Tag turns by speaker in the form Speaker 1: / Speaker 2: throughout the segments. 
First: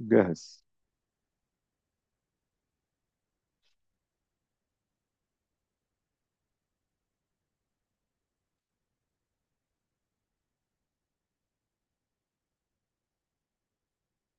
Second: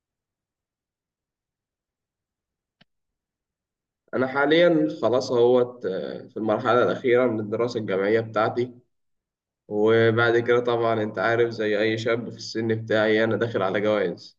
Speaker 1: جاهز.
Speaker 2: أنا حاليا خلاص اهوت في المرحلة الأخيرة من الدراسة الجامعية بتاعتي. وبعد كده طبعا أنت عارف زي أي شاب في السن بتاعي أنا داخل على جواز.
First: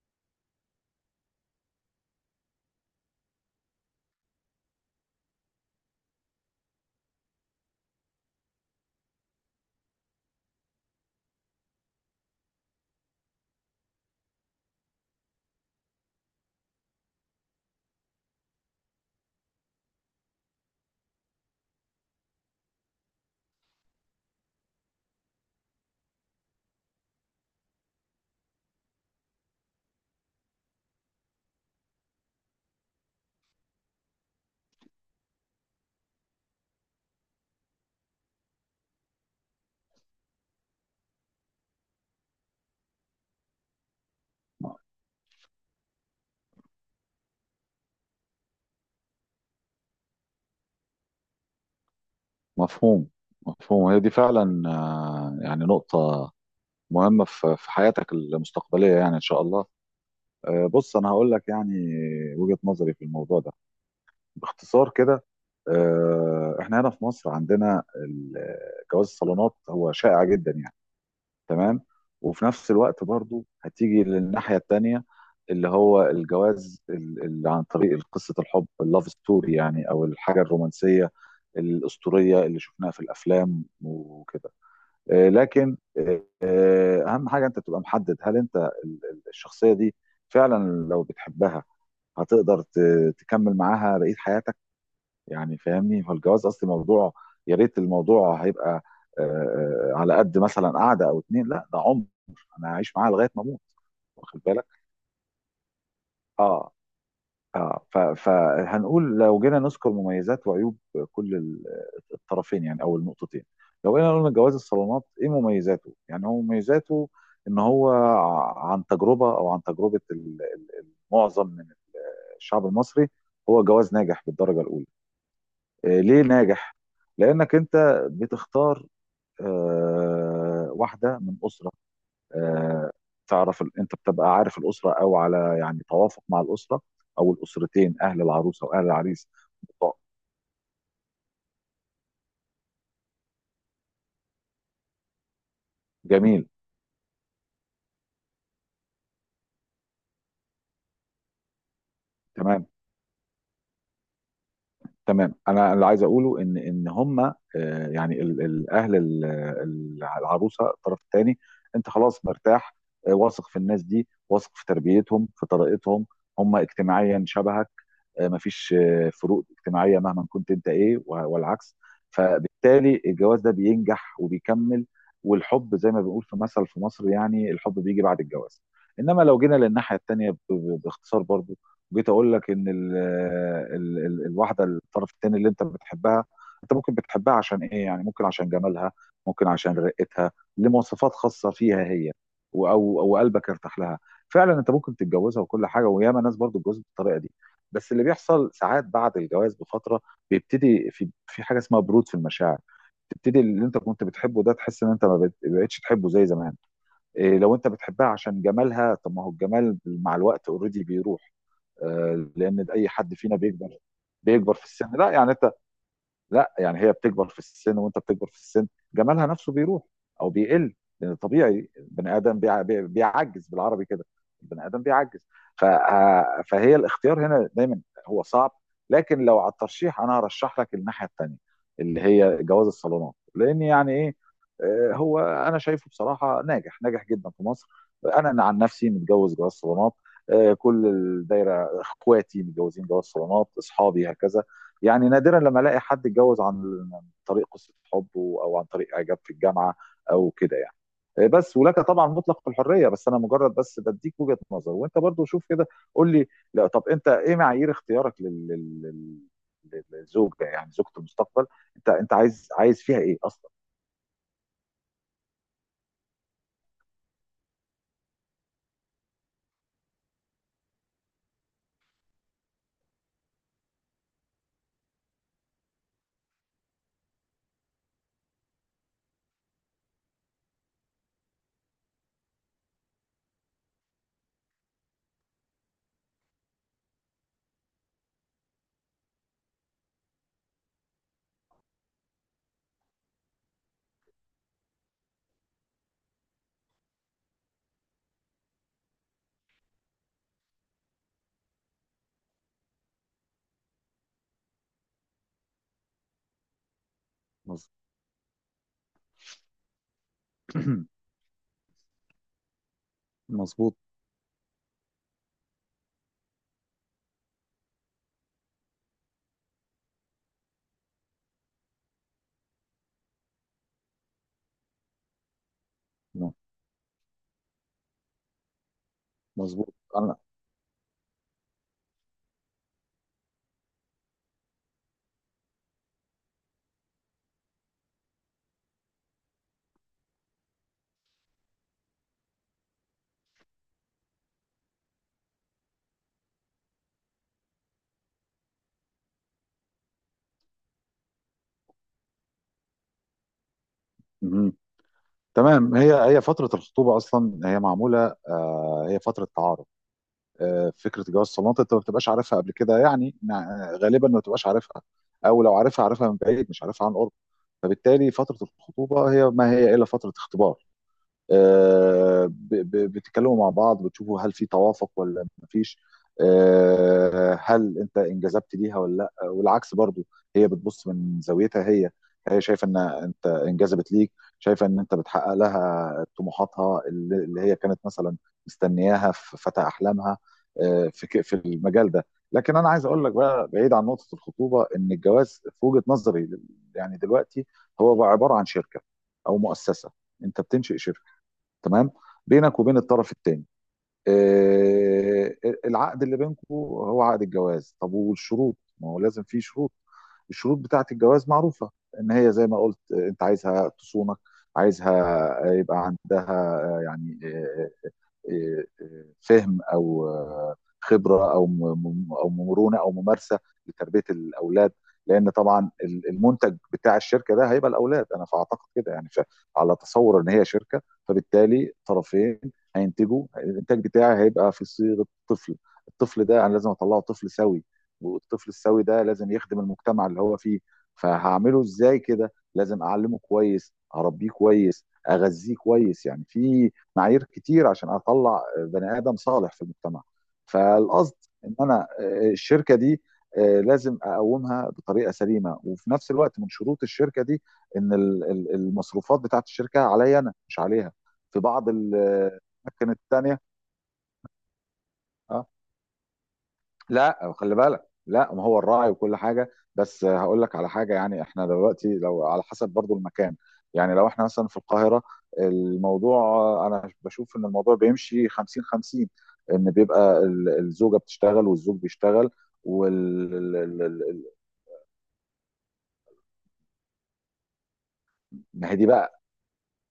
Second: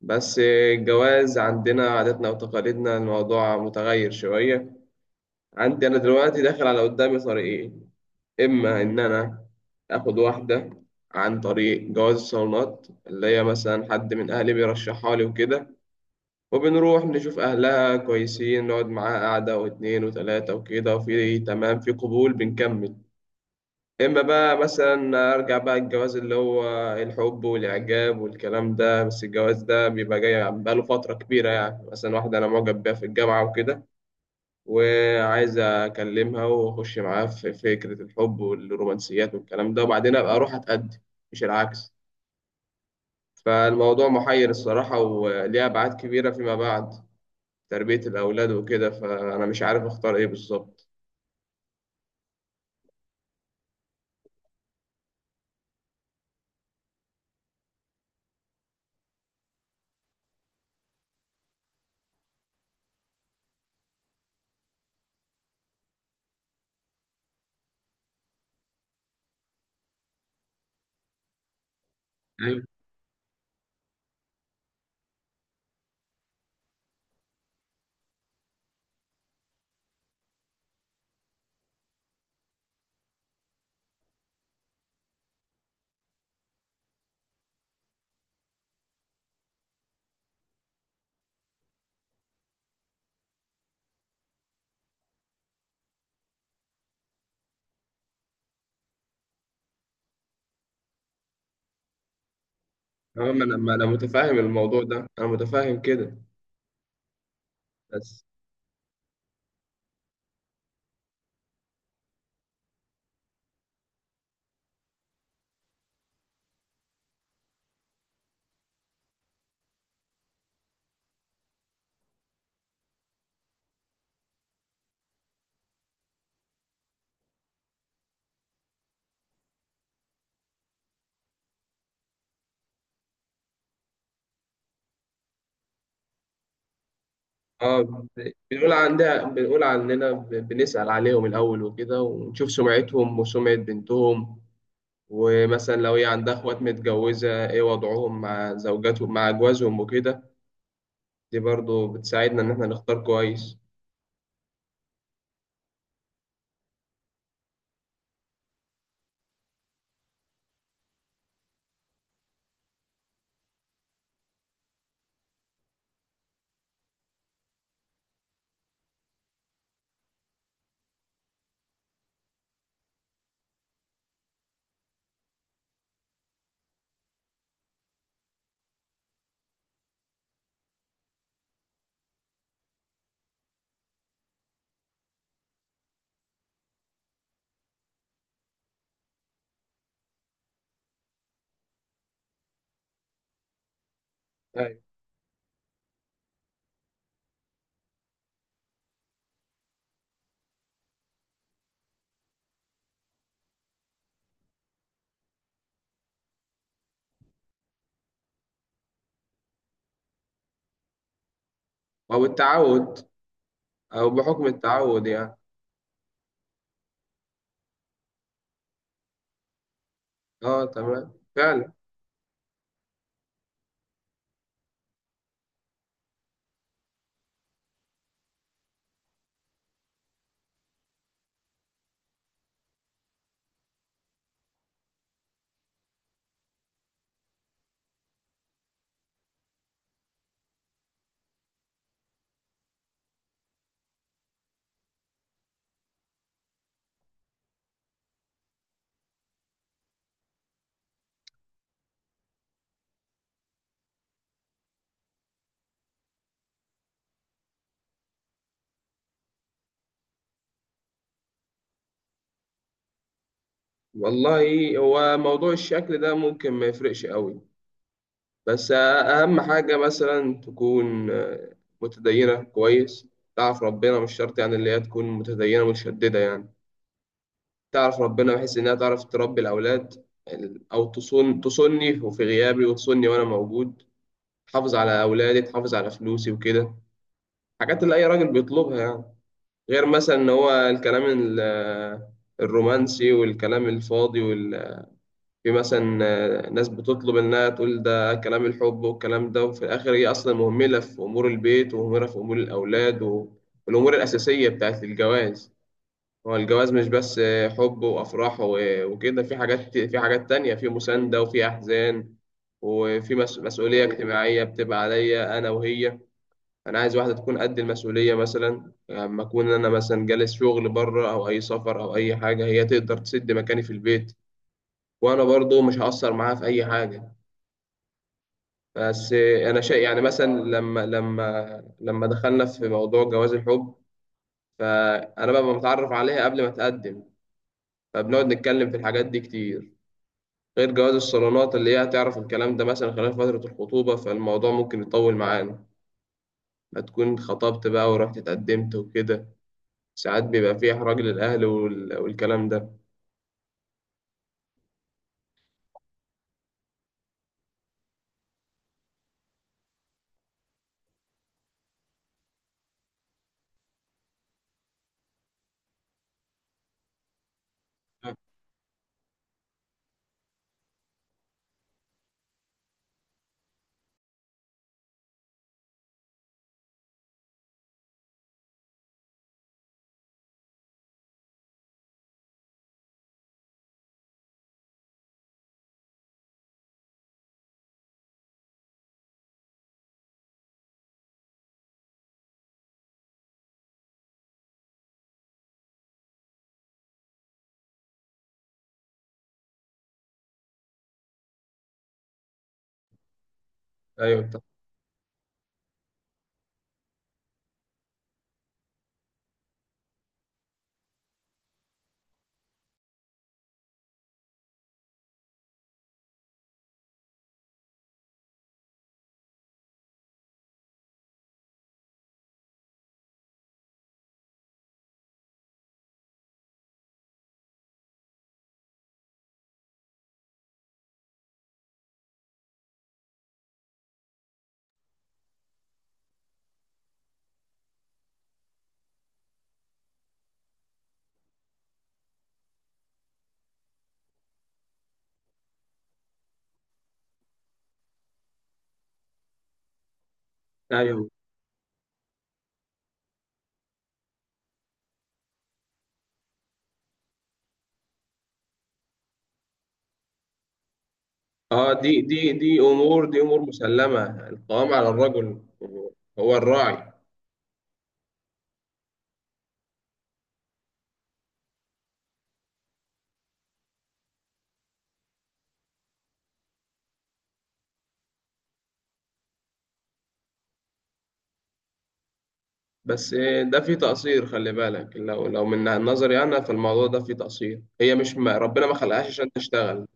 Speaker 2: بس الجواز عندنا عاداتنا وتقاليدنا، الموضوع متغير شوية. عندي أنا دلوقتي داخل، على قدامي طريقين: إما إن أنا آخد واحدة عن طريق جواز الصالونات، اللي هي مثلا حد من أهلي بيرشحها لي وكده، وبنروح نشوف أهلها كويسين، نقعد معاها قعدة واتنين وتلاتة وكده، وفي تمام في قبول بنكمل. إما بقى مثلا أرجع بقى الجواز اللي هو الحب والإعجاب والكلام ده، بس الجواز ده بيبقى جاي بقاله فترة كبيرة، يعني مثلا واحدة أنا معجب بيها في الجامعة وكده، وعايز أكلمها وأخش معاها في فكرة الحب والرومانسيات والكلام ده، وبعدين أبقى أروح أتقدم، مش العكس. فالموضوع محير الصراحة، وليه أبعاد كبيرة فيما بعد، تربية الأولاد وكده، فأنا مش عارف أختار إيه بالظبط.
Speaker 1: مفهوم. مفهوم، هي دي فعلا، يعني نقطة مهمة في حياتك المستقبلية، يعني إن شاء الله. بص، أنا هقول لك يعني وجهة نظري في الموضوع ده باختصار كده. إحنا هنا في مصر عندنا جواز الصالونات هو شائع جدا يعني. تمام. وفي
Speaker 2: أيوة.
Speaker 1: نفس الوقت برضو هتيجي للناحية التانية، اللي هو الجواز اللي عن طريق قصة الحب، اللاف ستوري يعني، او الحاجة الرومانسية الأسطورية اللي شفناها في الأفلام وكده. لكن أهم حاجة أنت تبقى محدد، هل أنت الشخصية دي فعلا لو بتحبها هتقدر تكمل معاها بقية حياتك، يعني فاهمني. هو الجواز اصل موضوع، يا ريت الموضوع هيبقى آه، على قد مثلا قعده او اتنين. لا، ده عمر انا هعيش معاها
Speaker 2: أه،
Speaker 1: لغايه ما
Speaker 2: ما أنا
Speaker 1: اموت.
Speaker 2: ما أنا متفاهم
Speaker 1: واخد بالك؟
Speaker 2: الموضوع ده، أنا متفاهم كده.
Speaker 1: اه، اه،
Speaker 2: بس
Speaker 1: فهنقول لو جينا نذكر مميزات وعيوب كل الطرفين، يعني او النقطتين. لو جينا قلنا جواز الصالونات ايه مميزاته، يعني هو مميزاته ان هو عن تجربه معظم من الشعب المصري، هو جواز ناجح بالدرجه الاولى. ليه ناجح؟ لأنك أنت بتختار واحدة من أسرة، آه، تعرف أنت بتبقى عارف الأسرة، أو على يعني توافق مع الأسرة أو
Speaker 2: أه،
Speaker 1: الأسرتين، أهل العروسة
Speaker 2: بنقول
Speaker 1: وأهل
Speaker 2: عندها،
Speaker 1: العريس.
Speaker 2: بنقول عننا، بنسأل عليهم الأول وكده، ونشوف سمعتهم وسمعة بنتهم، ومثلا لو هي عندها
Speaker 1: جميل.
Speaker 2: إخوات متجوزة إيه وضعهم مع زوجاتهم مع أجوازهم وكده. دي برضو بتساعدنا إن إحنا
Speaker 1: تمام.
Speaker 2: نختار كويس.
Speaker 1: تمام، أنا اللي عايز أقوله إن هما يعني أهل العروسة، الطرف الثاني، أنت خلاص مرتاح، واثق في الناس دي، واثق في تربيتهم في طريقتهم. هم اجتماعيا شبهك، مفيش فروق اجتماعيه مهما كنت انت ايه والعكس. فبالتالي الجواز ده بينجح وبيكمل، والحب زي ما بنقول في مثل في مصر يعني الحب بيجي بعد الجواز. انما لو جينا للناحيه التانيه، باختصار برضو، جيت اقول لك ان ال ال ال الواحده، الطرف التاني اللي انت بتحبها، انت ممكن بتحبها عشان ايه؟ يعني ممكن عشان جمالها، ممكن عشان رقتها، لمواصفات خاصه فيها هي، او قلبك ارتاح لها، فعلا انت
Speaker 2: أيوة.
Speaker 1: ممكن تتجوزها وكل حاجه، وياما ناس برضو اتجوزت بالطريقه دي. بس اللي بيحصل ساعات بعد الجواز بفتره بيبتدي في حاجه اسمها برود في المشاعر، تبتدي اللي انت كنت بتحبه ده تحس ان انت ما بقت- بقتش تحبه زي زمان. إيه؟ لو انت بتحبها عشان جمالها، طب ما هو الجمال مع الوقت اوريدي بيروح.
Speaker 2: أو
Speaker 1: لان اي
Speaker 2: التعود،
Speaker 1: حد فينا بيكبر
Speaker 2: أو بحكم
Speaker 1: بيكبر في السن،
Speaker 2: التعود يعني.
Speaker 1: لا يعني هي بتكبر في السن وانت بتكبر في السن، جمالها نفسه بيروح او
Speaker 2: أه،
Speaker 1: بيقل.
Speaker 2: تمام
Speaker 1: لان طبيعي
Speaker 2: فعلا.
Speaker 1: البني ادم بيعجز، بالعربي كده البني ادم بيعجز. فهي الاختيار هنا دايما هو صعب. لكن لو على الترشيح، انا هرشح لك الناحيه الثانيه، اللي هي جواز الصالونات. لان يعني ايه؟ هو انا شايفه بصراحه ناجح ناجح جدا في مصر. انا عن نفسي متجوز جواز صالونات، كل الدايره اخواتي متجوزين جواز صالونات، اصحابي، هكذا. يعني نادرا لما الاقي حد اتجوز عن طريق قصه حبه او عن طريق اعجاب في الجامعه او كده يعني. بس، ولك طبعا مطلق الحريه، بس انا مجرد بس بديك وجهه نظر، وانت برضو شوف كده. قول لي، لا طب، انت ايه معايير اختيارك للزوجه، يعني زوجه المستقبل، انت عايز فيها ايه اصلا؟
Speaker 2: والله هو موضوع الشكل ده ممكن ما يفرقش قوي، بس أهم حاجة مثلا تكون متدينة كويس، تعرف ربنا. مش شرط يعني اللي هي تكون متدينة متشددة، يعني تعرف ربنا بحيث إنها تعرف تربي الأولاد، أو تصون، تصوني وفي غيابي وتصوني وأنا موجود، تحافظ على أولادي، تحافظ على فلوسي وكده. حاجات اللي أي راجل بيطلبها يعني. غير مثلا إن هو الكلام الرومانسي والكلام الفاضي وال في مثلا، ناس بتطلب انها تقول ده كلام الحب والكلام ده، وفي الاخر هي اصلا مهمله في امور البيت، ومهمله في امور الاولاد والامور الاساسيه بتاعت الجواز. هو الجواز مش بس
Speaker 1: مظ-
Speaker 2: حب وافراح وكده، في حاجات، في حاجات تانية، في مسانده وفي احزان، وفي
Speaker 1: مظبوط.
Speaker 2: مسؤوليه اجتماعيه بتبقى عليا انا وهي. انا عايز واحده تكون قد المسؤوليه، مثلا لما اكون انا مثلا جالس شغل بره، او اي سفر او اي حاجه، هي تقدر تسد مكاني في البيت، وانا برضو مش هأثر معاها في اي حاجه. بس انا
Speaker 1: مظبوط
Speaker 2: شيء يعني،
Speaker 1: انا.
Speaker 2: مثلا لما دخلنا في موضوع جواز الحب، فانا بقى متعرف عليها قبل ما اتقدم، فبنقعد نتكلم في الحاجات دي كتير. غير جواز الصالونات اللي هي هتعرف الكلام ده مثلا خلال فتره الخطوبه، فالموضوع ممكن يطول معانا، ما تكون خطبت بقى ورحت اتقدمت وكده. ساعات بيبقى فيه احراج للاهل والكلام ده.
Speaker 1: مهم. تمام، هي هي فتره الخطوبه اصلا هي معموله، هي فتره تعارف. فكره جواز الصالونات انت ما بتبقاش عارفها قبل كده يعني، غالبا ما بتبقاش عارفها، او لو عارفها عارفها من بعيد مش عارفها عن قرب. فبالتالي فتره الخطوبه هي ما هي الا فتره اختبار، بتتكلموا مع بعض، بتشوفوا هل في توافق ولا مفيش، هل انت انجذبت ليها ولا لا والعكس برضو. هي بتبص من زاويتها هي، شايفه ان انت انجذبت ليك، شايفه ان انت بتحقق لها طموحاتها اللي هي كانت مثلا مستنياها في فتى احلامها، في المجال ده. لكن انا عايز اقول لك بقى، بعيد عن نقطه الخطوبه، ان الجواز في وجهه نظري يعني دلوقتي هو بقى عباره عن شركه او مؤسسه. انت بتنشئ شركه، تمام، بينك وبين الطرف الثاني.
Speaker 2: ايوه.
Speaker 1: آه، العقد اللي بينكم هو عقد الجواز، طب والشروط؟ ما هو لازم فيه شروط. الشروط بتاعة الجواز معروفة، ان هي زي ما قلت، انت عايزها تصونك، عايزها يبقى عندها آه، يعني آه، فهم او خبره او مرونه او ممارسه لتربيه الاولاد. لان طبعا المنتج بتاع الشركه ده هيبقى الاولاد، انا فاعتقد كده يعني، على تصور ان هي شركه. فبالتالي طرفين هينتجوا الانتاج بتاعي، هيبقى في صيغه طفل، الطفل ده انا لازم اطلعه طفل سوي، والطفل السوي ده لازم يخدم المجتمع اللي هو فيه. فهعمله ازاي كده؟ لازم اعلمه كويس، اربيه كويس، اغذيه كويس، يعني في معايير كتير عشان اطلع بني ادم صالح في المجتمع.
Speaker 2: ايوه.
Speaker 1: فالقصد ان انا، الشركه دي، لازم اقومها بطريقه سليمه، وفي نفس الوقت من شروط الشركه دي ان المصروفات بتاعت الشركه عليا انا مش عليها في
Speaker 2: اه،
Speaker 1: بعض
Speaker 2: دي دي دي
Speaker 1: الاماكن
Speaker 2: امور دي امور
Speaker 1: التانيه.
Speaker 2: مسلمه، القوام على الرجل،
Speaker 1: آه،
Speaker 2: هو الراعي.
Speaker 1: لا، خلي بالك، لا ما هو الراعي وكل حاجه، بس هقول لك على حاجه يعني، احنا دلوقتي لو على حسب برضو المكان يعني، لو احنا مثلا في القاهره، الموضوع انا بشوف ان الموضوع بيمشي 50 50. ان بيبقى الزوجه بتشتغل والزوج بيشتغل،
Speaker 2: بس
Speaker 1: وال
Speaker 2: ده
Speaker 1: ال-
Speaker 2: في
Speaker 1: ال-
Speaker 2: تقصير،
Speaker 1: ال-
Speaker 2: خلي بالك، لو من نظري انا فالموضوع ده في تقصير، هي مش، ما ربنا ما
Speaker 1: ما هي دي
Speaker 2: خلقهاش
Speaker 1: بقى.
Speaker 2: عشان تشتغل.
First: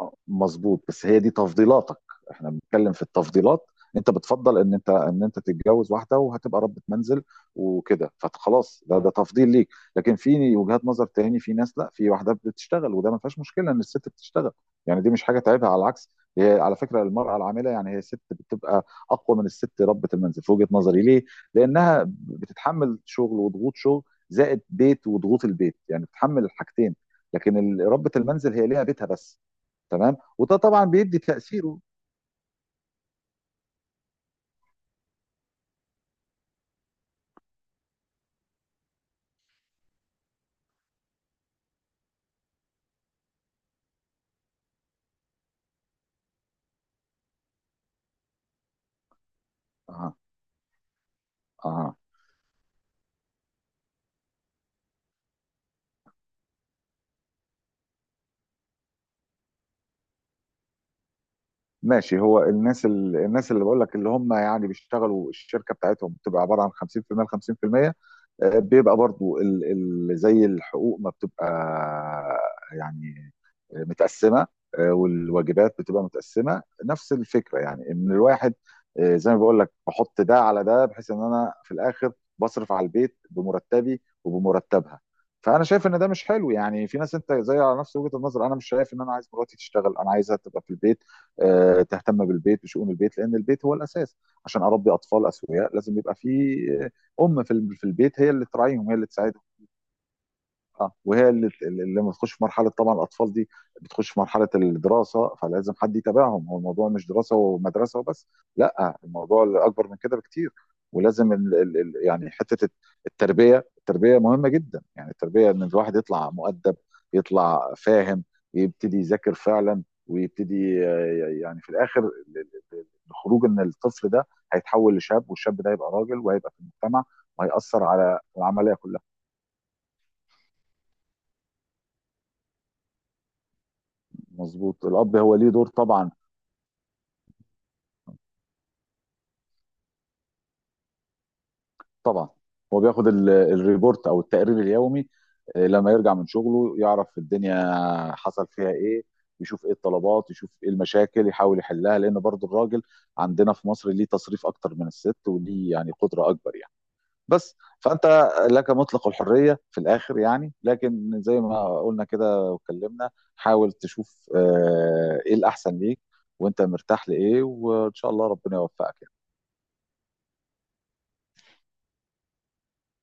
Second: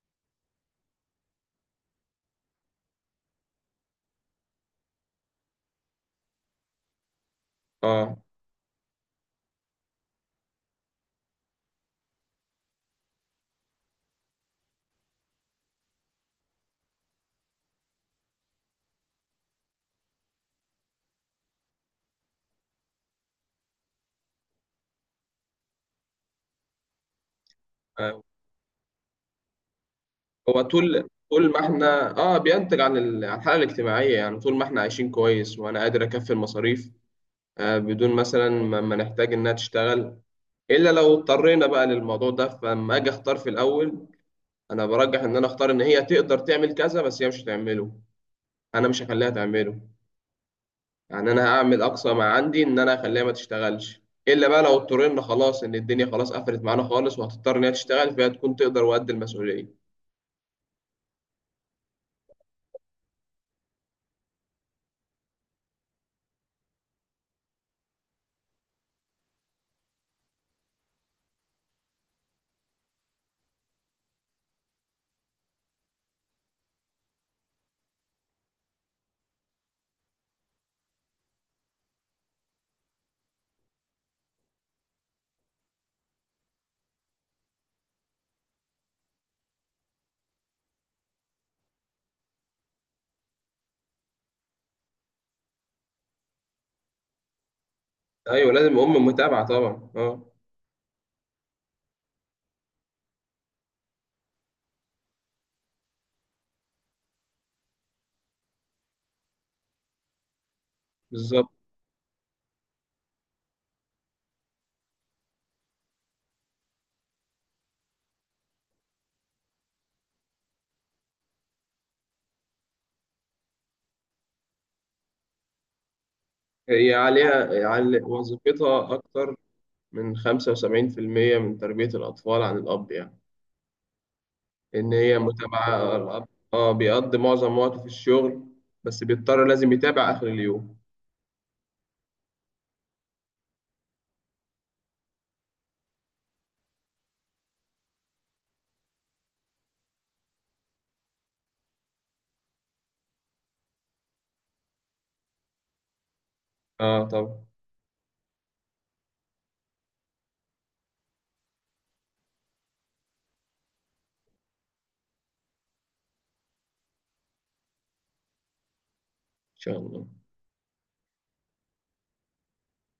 Speaker 1: مظبوط، بس هي دي تفضيلاتك، احنا بنتكلم في التفضيلات. انت بتفضل ان انت تتجوز واحده وهتبقى ربة منزل وكده،
Speaker 2: اه.
Speaker 1: فخلاص ده تفضيل ليك. لكن في وجهات نظر تاني، في ناس لا، في واحده بتشتغل، وده ما فيهاش مشكله ان الست بتشتغل، يعني دي مش حاجه تعيبها، على العكس. هي على فكره المراه العامله يعني، هي الست بتبقى اقوى من الست ربة المنزل في وجهه نظري. ليه؟ لانها بتتحمل شغل وضغوط شغل، زائد بيت وضغوط البيت، يعني بتتحمل الحاجتين. لكن ربة
Speaker 2: آه،
Speaker 1: المنزل هي ليها بيتها بس. تمام، وده
Speaker 2: هو
Speaker 1: طبعا
Speaker 2: طول
Speaker 1: بيدي
Speaker 2: طول ما
Speaker 1: تأثيره.
Speaker 2: احنا اه بينتج عن عن الحاله الاجتماعيه، يعني طول ما احنا عايشين كويس وانا قادر اكفي المصاريف، آه بدون مثلا ما نحتاج انها تشتغل، الا لو اضطرينا بقى للموضوع ده. فلما اجي اختار في الاول، انا برجح ان انا اختار ان هي تقدر تعمل كذا، بس هي مش هتعمله، انا مش هخليها تعمله.
Speaker 1: اه،
Speaker 2: يعني انا هعمل
Speaker 1: اه،
Speaker 2: اقصى ما عندي ان انا اخليها ما تشتغلش، الا بقى لو اضطرينا خلاص، ان الدنيا خلاص قفلت معانا خالص وهتضطر ان هي تشتغل، فهي تكون تقدر وقد المسؤوليه.
Speaker 1: ماشي. هو الناس الناس اللي بقول لك، اللي هم يعني بيشتغلوا، الشركه بتاعتهم بتبقى عباره عن 50% ل 50%، بيبقى برضو زي الحقوق ما بتبقى، يعني متقسمه، والواجبات بتبقى متقسمه نفس الفكره يعني. ان الواحد، زي ما بقول لك، بحط ده على ده، بحيث ان انا في الاخر بصرف على البيت بمرتبي وبمرتبها. فانا شايف ان ده مش حلو، يعني في ناس انت زي على نفس وجهه النظر، انا مش شايف ان انا عايز مراتي تشتغل، انا عايزها تبقى في البيت، تهتم بالبيت بشؤون البيت، لان البيت هو الاساس. عشان اربي اطفال اسوياء لازم يبقى في ام في في البيت، هي اللي
Speaker 2: ايوه، لازم
Speaker 1: تراعيهم، هي اللي
Speaker 2: ام
Speaker 1: تساعدهم.
Speaker 2: متابعه طبعا، اه.
Speaker 1: اه، وهي اللي لما بتخش في مرحله، طبعا الاطفال دي بتخش في مرحله الدراسه، فلازم حد يتابعهم. هو الموضوع مش دراسه ومدرسه وبس، لا الموضوع اكبر من كده بكتير. ولازم
Speaker 2: بالظبط،
Speaker 1: ال ال ال يعني حته التربيه، التربيه مهمه جدا يعني. التربيه ان الواحد يطلع مؤدب، يطلع فاهم، يبتدي يذاكر فعلا، ويبتدي يعني في الاخر الخروج، ان الطفل ده هيتحول لشاب، والشاب ده هيبقى راجل وهيبقى في
Speaker 2: هي
Speaker 1: المجتمع،
Speaker 2: عليها
Speaker 1: وهيأثر
Speaker 2: على
Speaker 1: على العمليه
Speaker 2: وظيفتها
Speaker 1: كلها.
Speaker 2: اكتر من 75% من تربيه الاطفال عن الاب يعني.
Speaker 1: مظبوط،
Speaker 2: ان
Speaker 1: الاب
Speaker 2: هي
Speaker 1: هو ليه دور
Speaker 2: متابعه
Speaker 1: طبعا.
Speaker 2: الاب. اه، بيقضي معظم وقته في الشغل، بس بيضطر لازم يتابع اخر اليوم.
Speaker 1: طبعا هو بياخد الريبورت او التقرير اليومي، لما يرجع من شغله يعرف الدنيا حصل فيها ايه، يشوف ايه الطلبات، يشوف ايه المشاكل، يحاول يحلها، لان برضو الراجل عندنا في مصر ليه تصريف اكتر من الست، وليه يعني قدرة اكبر يعني.
Speaker 2: اه طبعا، ان
Speaker 1: بس فانت لك مطلق الحرية في الاخر يعني، لكن زي ما قلنا كده واتكلمنا، حاول تشوف ايه الاحسن ليك وانت مرتاح لايه، وان شاء الله ربنا يوفقك يعني.
Speaker 2: شاء الله.